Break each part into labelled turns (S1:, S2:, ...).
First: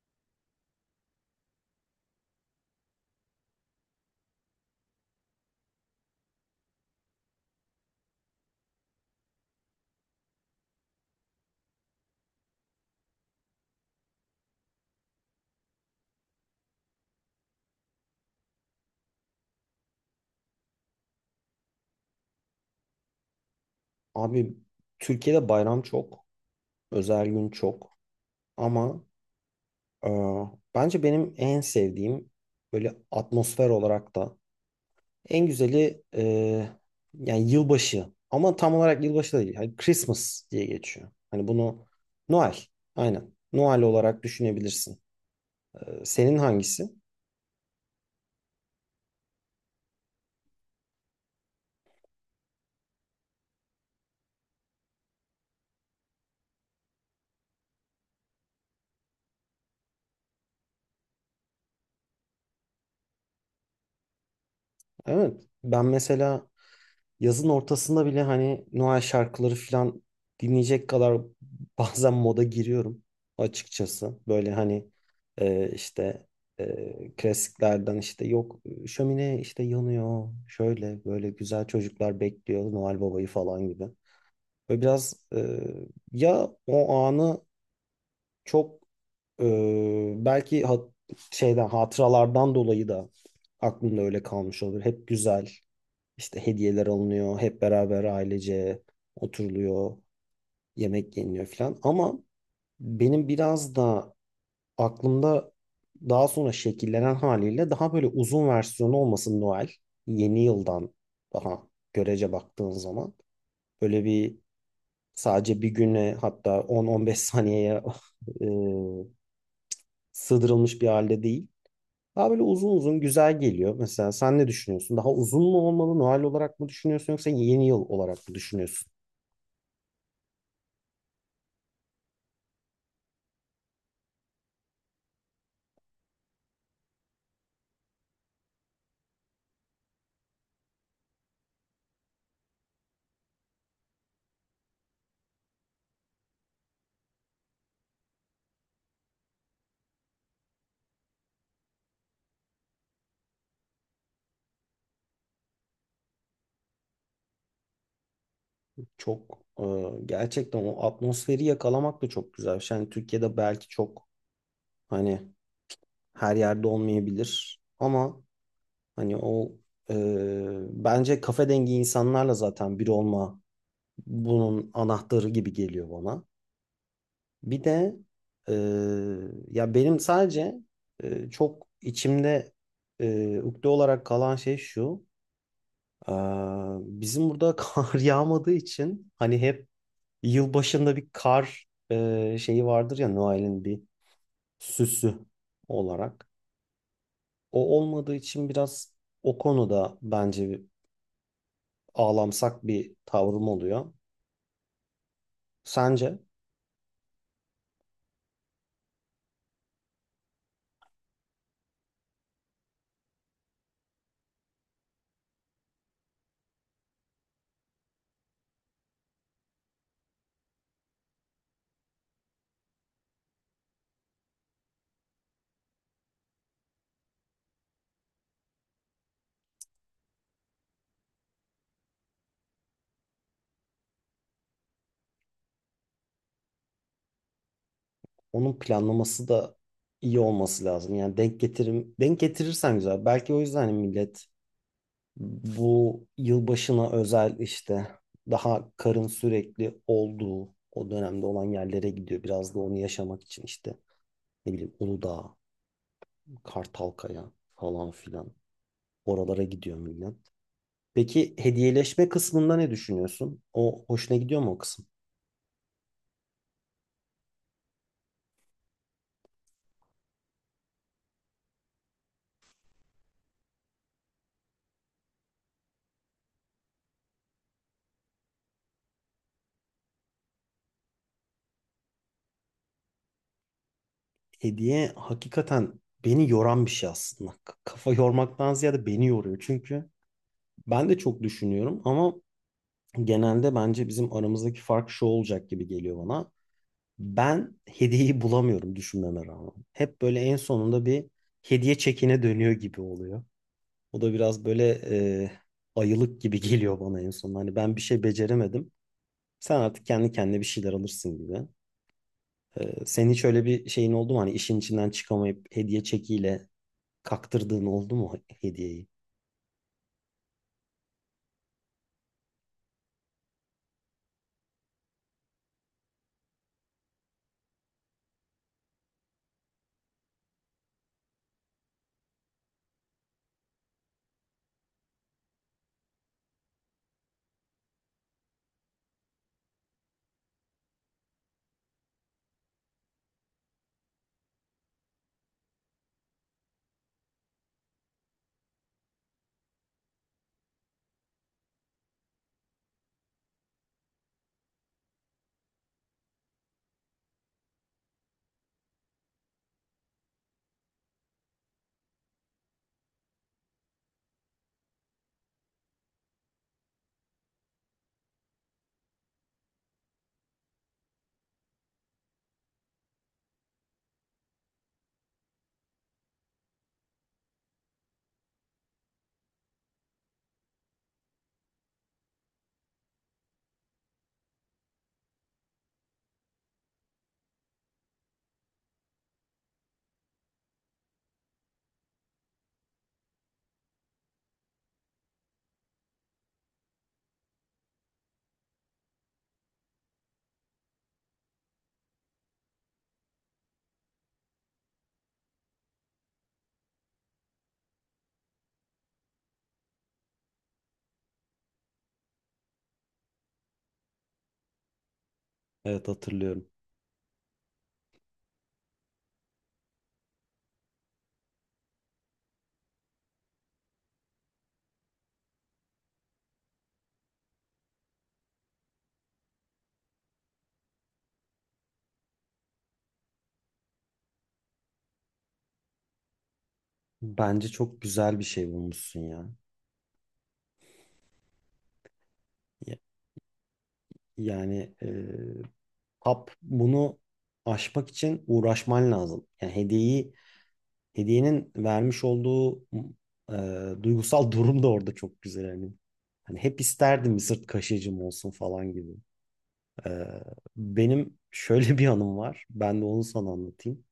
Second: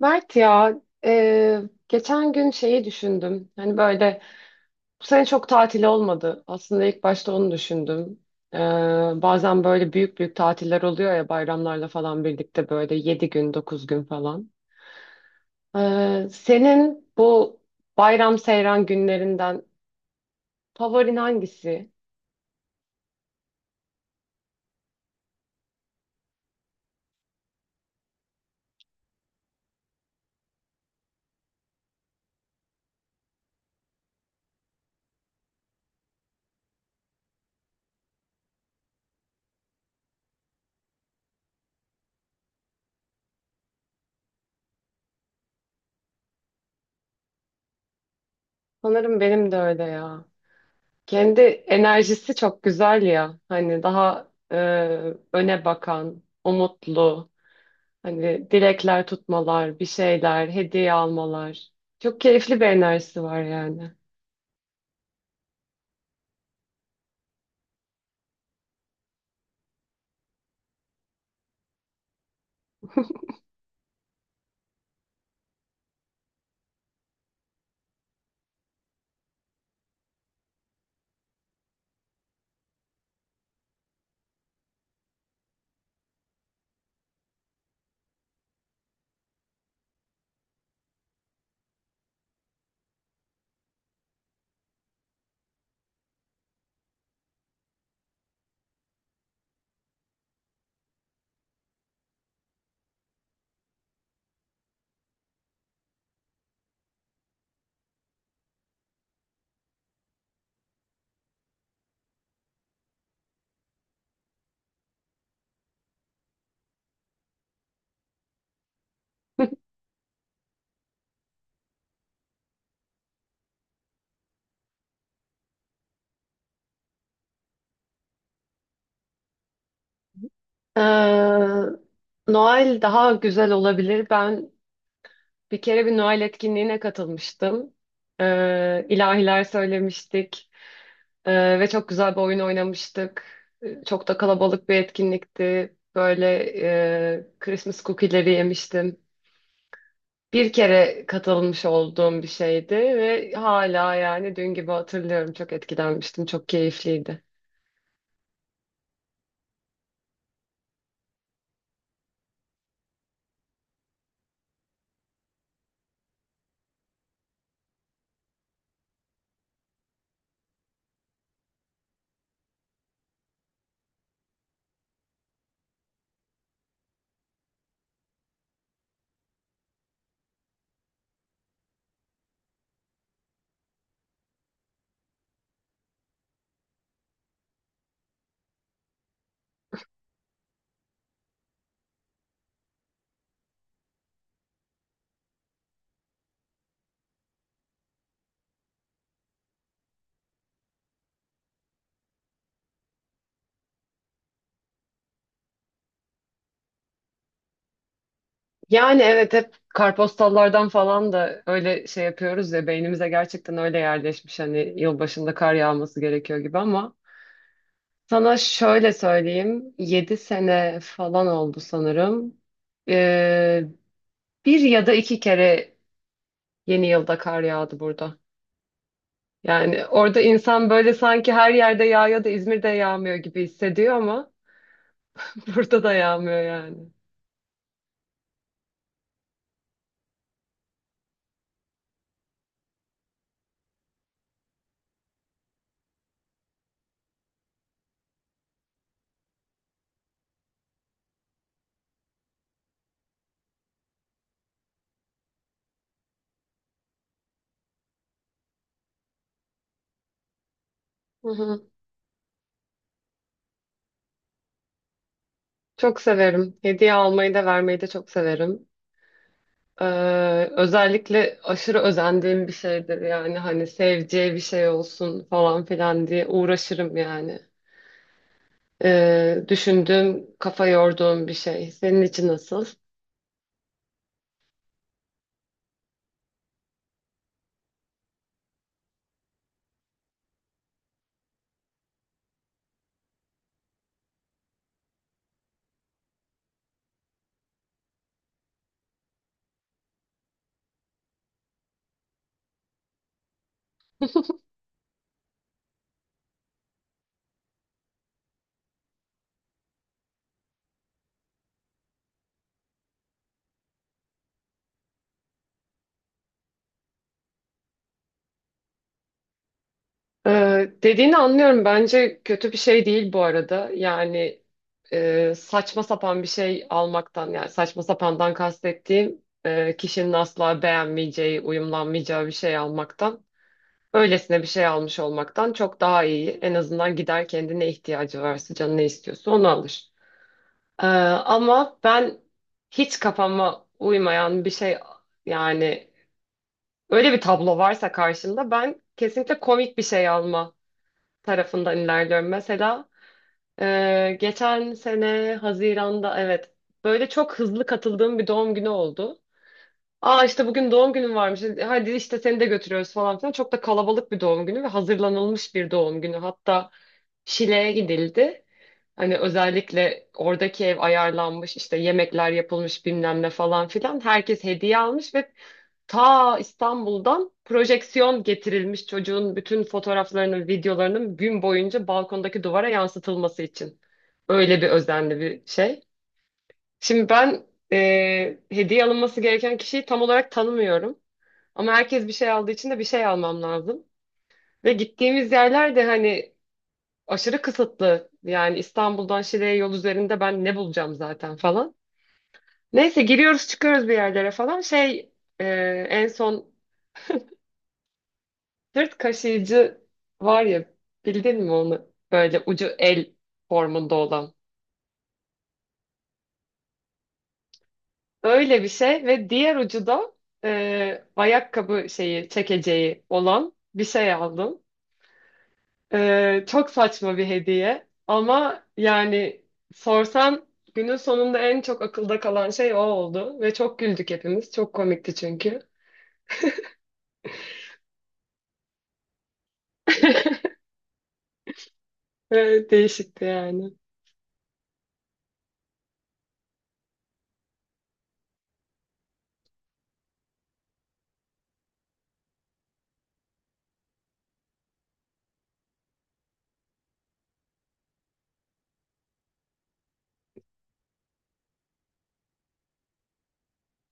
S1: Mert ya, e, geçen gün şeyi düşündüm. Hani böyle bu sene çok tatil olmadı. Aslında ilk başta onu düşündüm. E, Bazen böyle büyük büyük tatiller oluyor ya, bayramlarla falan birlikte, böyle 7 gün 9 gün falan. Senin bu bayram seyran günlerinden favorin hangisi?
S2: Abi Türkiye'de bayram çok, özel gün çok ama e, bence benim en sevdiğim böyle atmosfer olarak da en güzeli yani yılbaşı ama tam olarak yılbaşı da değil. Hani Christmas diye geçiyor. Hani bunu Noel, aynen Noel olarak düşünebilirsin. Senin hangisi?
S1: Sanırım benim de öyle ya. Kendi enerjisi çok güzel ya. Hani daha öne bakan, umutlu. Hani dilekler tutmalar, bir şeyler, hediye almalar. Çok keyifli bir enerjisi var yani.
S2: Evet, ben mesela yazın ortasında bile hani Noel şarkıları falan dinleyecek kadar bazen moda giriyorum açıkçası. Böyle hani işte klasiklerden, işte yok şömine işte yanıyor, şöyle böyle güzel çocuklar bekliyor Noel Baba'yı falan gibi. Ve biraz ya o anı çok e, belki şeyden, hatıralardan dolayı da aklımda öyle kalmış olabilir. Hep güzel. İşte hediyeler alınıyor, hep beraber ailece oturuluyor, yemek yeniliyor falan. Ama benim biraz da aklımda daha sonra şekillenen haliyle daha böyle uzun versiyonu olmasın Noel. Yeni yıldan daha görece baktığın zaman böyle bir, sadece bir güne, hatta 10-15 saniyeye e, sığdırılmış bir halde değil. Daha böyle uzun uzun güzel geliyor. Mesela sen ne düşünüyorsun? Daha uzun mu olmalı? Noel olarak mı düşünüyorsun yoksa yeni yıl olarak mı düşünüyorsun?
S1: Ee, Noel daha güzel olabilir. Ben bir kere bir Noel etkinliğine katılmıştım. İlahiler söylemiştik. Ve çok güzel bir oyun oynamıştık. Çok da kalabalık bir etkinlikti. Böyle Christmas cookie'leri yemiştim. Bir kere katılmış olduğum bir şeydi ve hala yani dün gibi hatırlıyorum. Çok etkilenmiştim. Çok keyifliydi.
S2: Çok gerçekten o atmosferi yakalamak da çok güzel bir şey. Hani Türkiye'de belki çok hani her yerde olmayabilir ama hani o e, bence kafe dengi insanlarla zaten bir olma bunun anahtarı gibi geliyor bana. Bir de e, ya benim sadece çok içimde ukde olarak kalan şey şu. e, bizim burada kar yağmadığı için hani hep yıl başında bir kar şeyi vardır ya, Noel'in bir süsü olarak. O olmadığı için biraz o konuda bence bir ağlamsak bir tavrım oluyor. Sence
S1: Yani evet, hep kartpostallardan falan da öyle şey yapıyoruz ya, beynimize gerçekten öyle yerleşmiş hani yılbaşında kar yağması gerekiyor gibi, ama sana şöyle söyleyeyim, 7 sene falan oldu sanırım. Ee, Bir ya da iki kere yeni yılda kar yağdı burada. Yani orada insan böyle sanki her yerde yağıyor da İzmir'de yağmıyor gibi hissediyor, ama burada da yağmıyor yani.
S2: onun planlaması da iyi olması lazım. Yani denk getirirsen güzel. Belki o yüzden hani millet bu yılbaşına özel işte daha karın sürekli olduğu o dönemde olan yerlere gidiyor. Biraz da onu yaşamak için işte, ne bileyim, Uludağ, Kartalkaya falan filan. Oralara gidiyor millet.
S1: Hı
S2: Peki,
S1: hı.
S2: hediyeleşme kısmında ne düşünüyorsun? O hoşuna gidiyor mu, o kısım?
S1: Çok severim. Hediye almayı da vermeyi de çok severim. Ee, Özellikle aşırı özendiğim bir şeydir yani, hani seveceği bir şey olsun falan filan diye uğraşırım yani. Düşündüğüm, kafa yorduğum bir şey. Senin için nasıl?
S2: Hediye hakikaten beni yoran bir şey aslında. Kafa yormaktan ziyade beni yoruyor. Çünkü ben de çok düşünüyorum ama genelde bence bizim aramızdaki fark şu olacak gibi geliyor bana. Ben hediyeyi bulamıyorum düşünmeme rağmen. Hep böyle en sonunda bir hediye çekine dönüyor gibi oluyor. O da biraz böyle e, ayılık gibi geliyor bana en son. Hani ben bir şey beceremedim. Sen artık kendi kendine bir şeyler alırsın gibi. Senin hiç öyle bir şeyin oldu mu? Hani işin içinden çıkamayıp hediye çekiyle kaktırdığın oldu mu hediyeyi?
S1: Dediğini anlıyorum. Bence kötü bir şey değil bu arada. Yani saçma sapan bir şey almaktan, yani saçma sapandan kastettiğim kişinin asla beğenmeyeceği, uyumlanmayacağı bir şey almaktan, öylesine bir şey almış olmaktan çok daha iyi. En azından gider kendine, ihtiyacı varsa, canı ne istiyorsa onu alır. Ama ben hiç kafama uymayan bir şey, yani öyle bir tablo varsa karşımda ben kesinlikle komik bir şey alma tarafından ilerliyorum. Mesela geçen sene Haziran'da, evet, böyle çok hızlı katıldığım bir doğum günü oldu. Aa, işte bugün doğum günün varmış. Hadi işte seni de götürüyoruz falan filan. Çok da kalabalık bir doğum günü ve hazırlanılmış bir doğum günü. Hatta Şile'ye gidildi. Hani özellikle oradaki ev ayarlanmış, işte yemekler yapılmış bilmem ne falan filan. Herkes hediye almış ve ta İstanbul'dan projeksiyon getirilmiş, çocuğun bütün fotoğraflarının, videolarının gün boyunca balkondaki duvara yansıtılması için. Öyle bir özenli bir şey. Şimdi ben hediye alınması gereken kişiyi tam olarak tanımıyorum. Ama herkes bir şey aldığı için de bir şey almam lazım. Ve gittiğimiz yerler de hani aşırı kısıtlı. Yani İstanbul'dan Şile'ye yol üzerinde ben ne bulacağım zaten falan. Neyse, giriyoruz çıkıyoruz bir yerlere falan. Şey, e, en son sırt kaşıyıcı var ya, bildin mi onu? Böyle ucu el formunda olan.
S2: Evet, hatırlıyorum.
S1: Öyle bir şey ve diğer ucu da ayakkabı şeyi çekeceği olan bir şey aldım. Çok saçma bir hediye ama yani sorsan, günün sonunda en çok akılda kalan şey o oldu ve çok güldük hepimiz. Çok komikti çünkü.
S2: Bence çok güzel bir şey bulmuşsun ya. Ya-
S1: Değişikti yani.
S2: Yani hap bunu aşmak için uğraşman lazım. Yani hediyenin vermiş olduğu e, duygusal durum da orada çok güzel hani. Hani hep isterdim bir sırt kaşıyıcım olsun falan gibi. E, benim şöyle bir anım var. Ben de onu sana anlatayım.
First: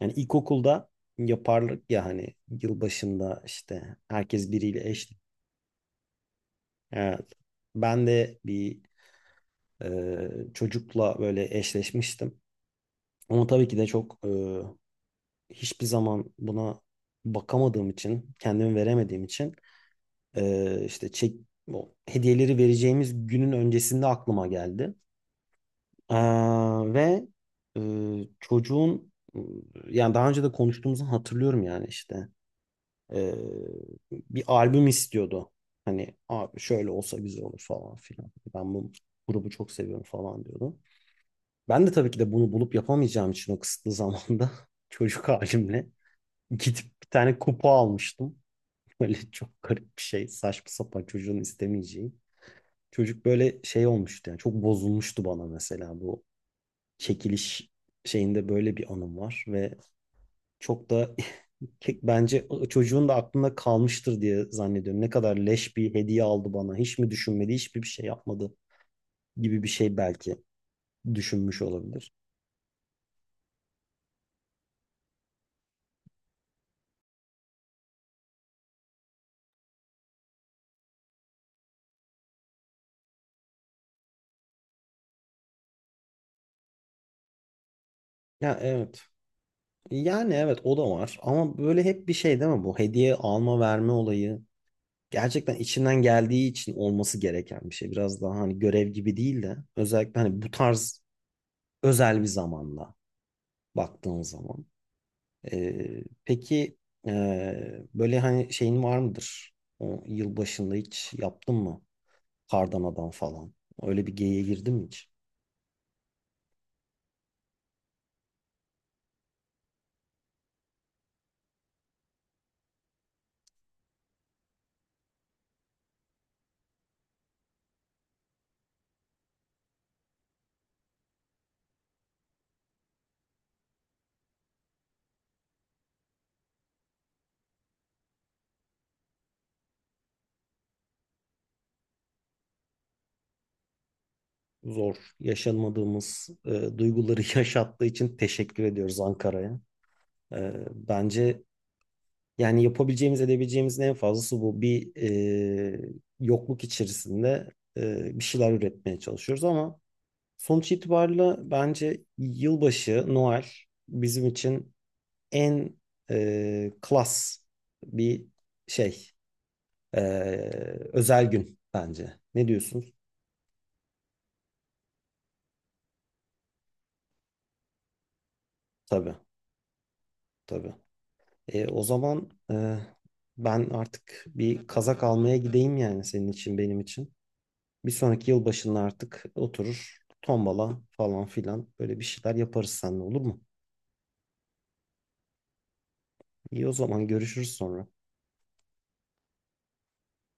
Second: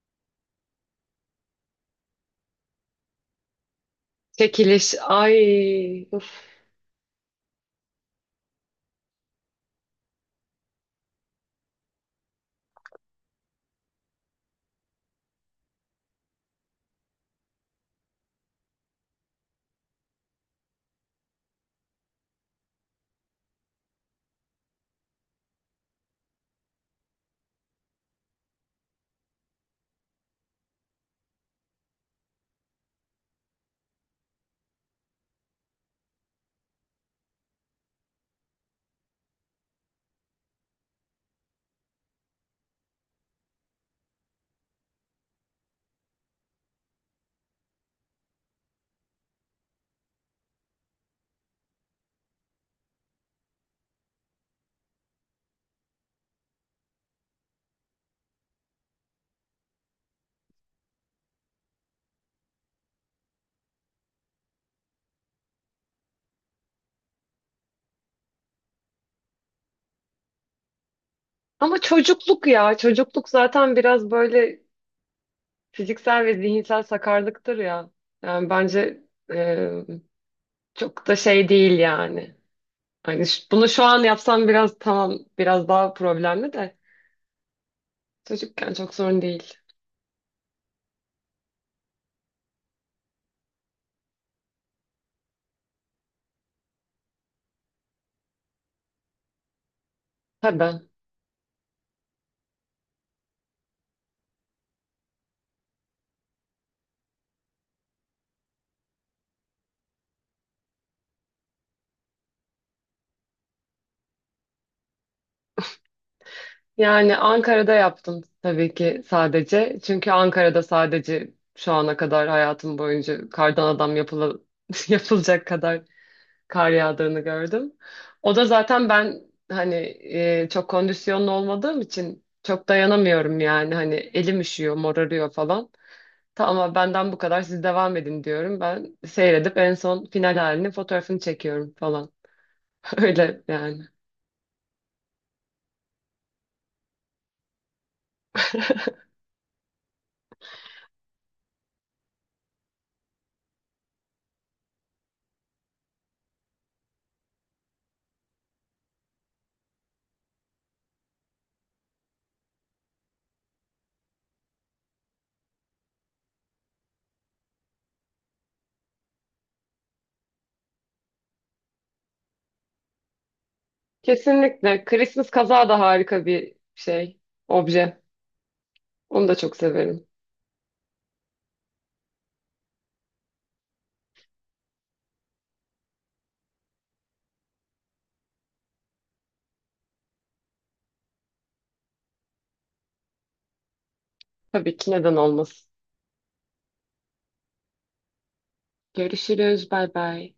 S2: Yani ilkokulda yaparlık ya hani, yılbaşında işte herkes biriyle
S1: Çekiliş,
S2: eş.
S1: ay uf.
S2: Evet. Ben de bir çocukla böyle eşleşmiştim. Ama tabii ki de çok hiçbir zaman buna bakamadığım için, kendimi veremediğim için işte o hediyeleri vereceğimiz günün öncesinde aklıma geldi. Ee, ve e, çocuğun, yani daha önce de konuştuğumuzu hatırlıyorum, yani işte Ee, bir albüm istiyordu. Hani abi şöyle olsa güzel olur falan filan. Ben bu grubu çok seviyorum falan diyordu. Ben de tabii ki de bunu bulup yapamayacağım için o kısıtlı zamanda çocuk halimle gidip bir tane kupa almıştım. Böyle çok garip bir şey. Saçma sapan, çocuğun istemeyeceği. Çocuk böyle şey olmuştu, yani çok bozulmuştu bana. Mesela bu çekiliş şeyinde böyle bir anım var ve çok da bence çocuğun da aklında kalmıştır diye zannediyorum. Ne kadar leş bir hediye aldı bana. Hiç mi düşünmedi, hiçbir bir şey yapmadı gibi bir şey belki düşünmüş
S1: Ama
S2: olabilir.
S1: çocukluk ya, çocukluk zaten biraz böyle fiziksel ve zihinsel sakarlıktır ya. Yani bence e, çok da şey değil yani. Hani bunu şu an yapsam biraz tamam, biraz daha problemli de
S2: Ya,
S1: çocukken çok
S2: evet.
S1: sorun değil.
S2: Yani evet, o da var ama böyle hep bir şey değil mi bu hediye alma verme olayı, gerçekten içinden geldiği için olması gereken bir şey. Biraz daha hani görev gibi değil de, özellikle hani bu
S1: Tabii.
S2: tarz özel bir zamanla baktığın zaman. Peki e, böyle hani şeyin var mıdır? O yıl başında hiç yaptın mı? Kardan falan. Öyle bir geyiğe girdin mi hiç?
S1: Yani Ankara'da yaptım tabii ki sadece. Çünkü Ankara'da sadece şu ana kadar hayatım boyunca kardan adam yapıla, yapılacak kadar kar yağdığını gördüm. O da zaten ben hani çok kondisyonlu olmadığım için çok dayanamıyorum yani. Hani elim üşüyor, morarıyor falan. Tamam, benden bu kadar, siz devam edin diyorum. Ben seyredip en son final halini, fotoğrafını çekiyorum falan. Öyle yani.
S2: Zor. Yaşanmadığımız duyguları yaşattığı için teşekkür ediyoruz Ankara'ya. Bence yani yapabileceğimiz, edebileceğimizin en fazlası bu. Bir e, yokluk içerisinde bir şeyler üretmeye çalışıyoruz ama sonuç itibariyle bence yılbaşı, Noel bizim için en klas bir şey, e, özel gün bence. Ne diyorsun?
S1: Kesinlikle. Christmas kazağı da harika bir şey, obje.
S2: Tabii,
S1: Onu da çok severim.
S2: tabii. O zaman ben artık bir kazak almaya gideyim, yani senin için, benim için. Bir sonraki yılbaşında artık oturur, tombala falan filan böyle bir şeyler yaparız seninle, olur mu?
S1: Tabii ki, neden olmasın.
S2: İyi, o zaman görüşürüz sonra.
S1: Görüşürüz. Bay bay.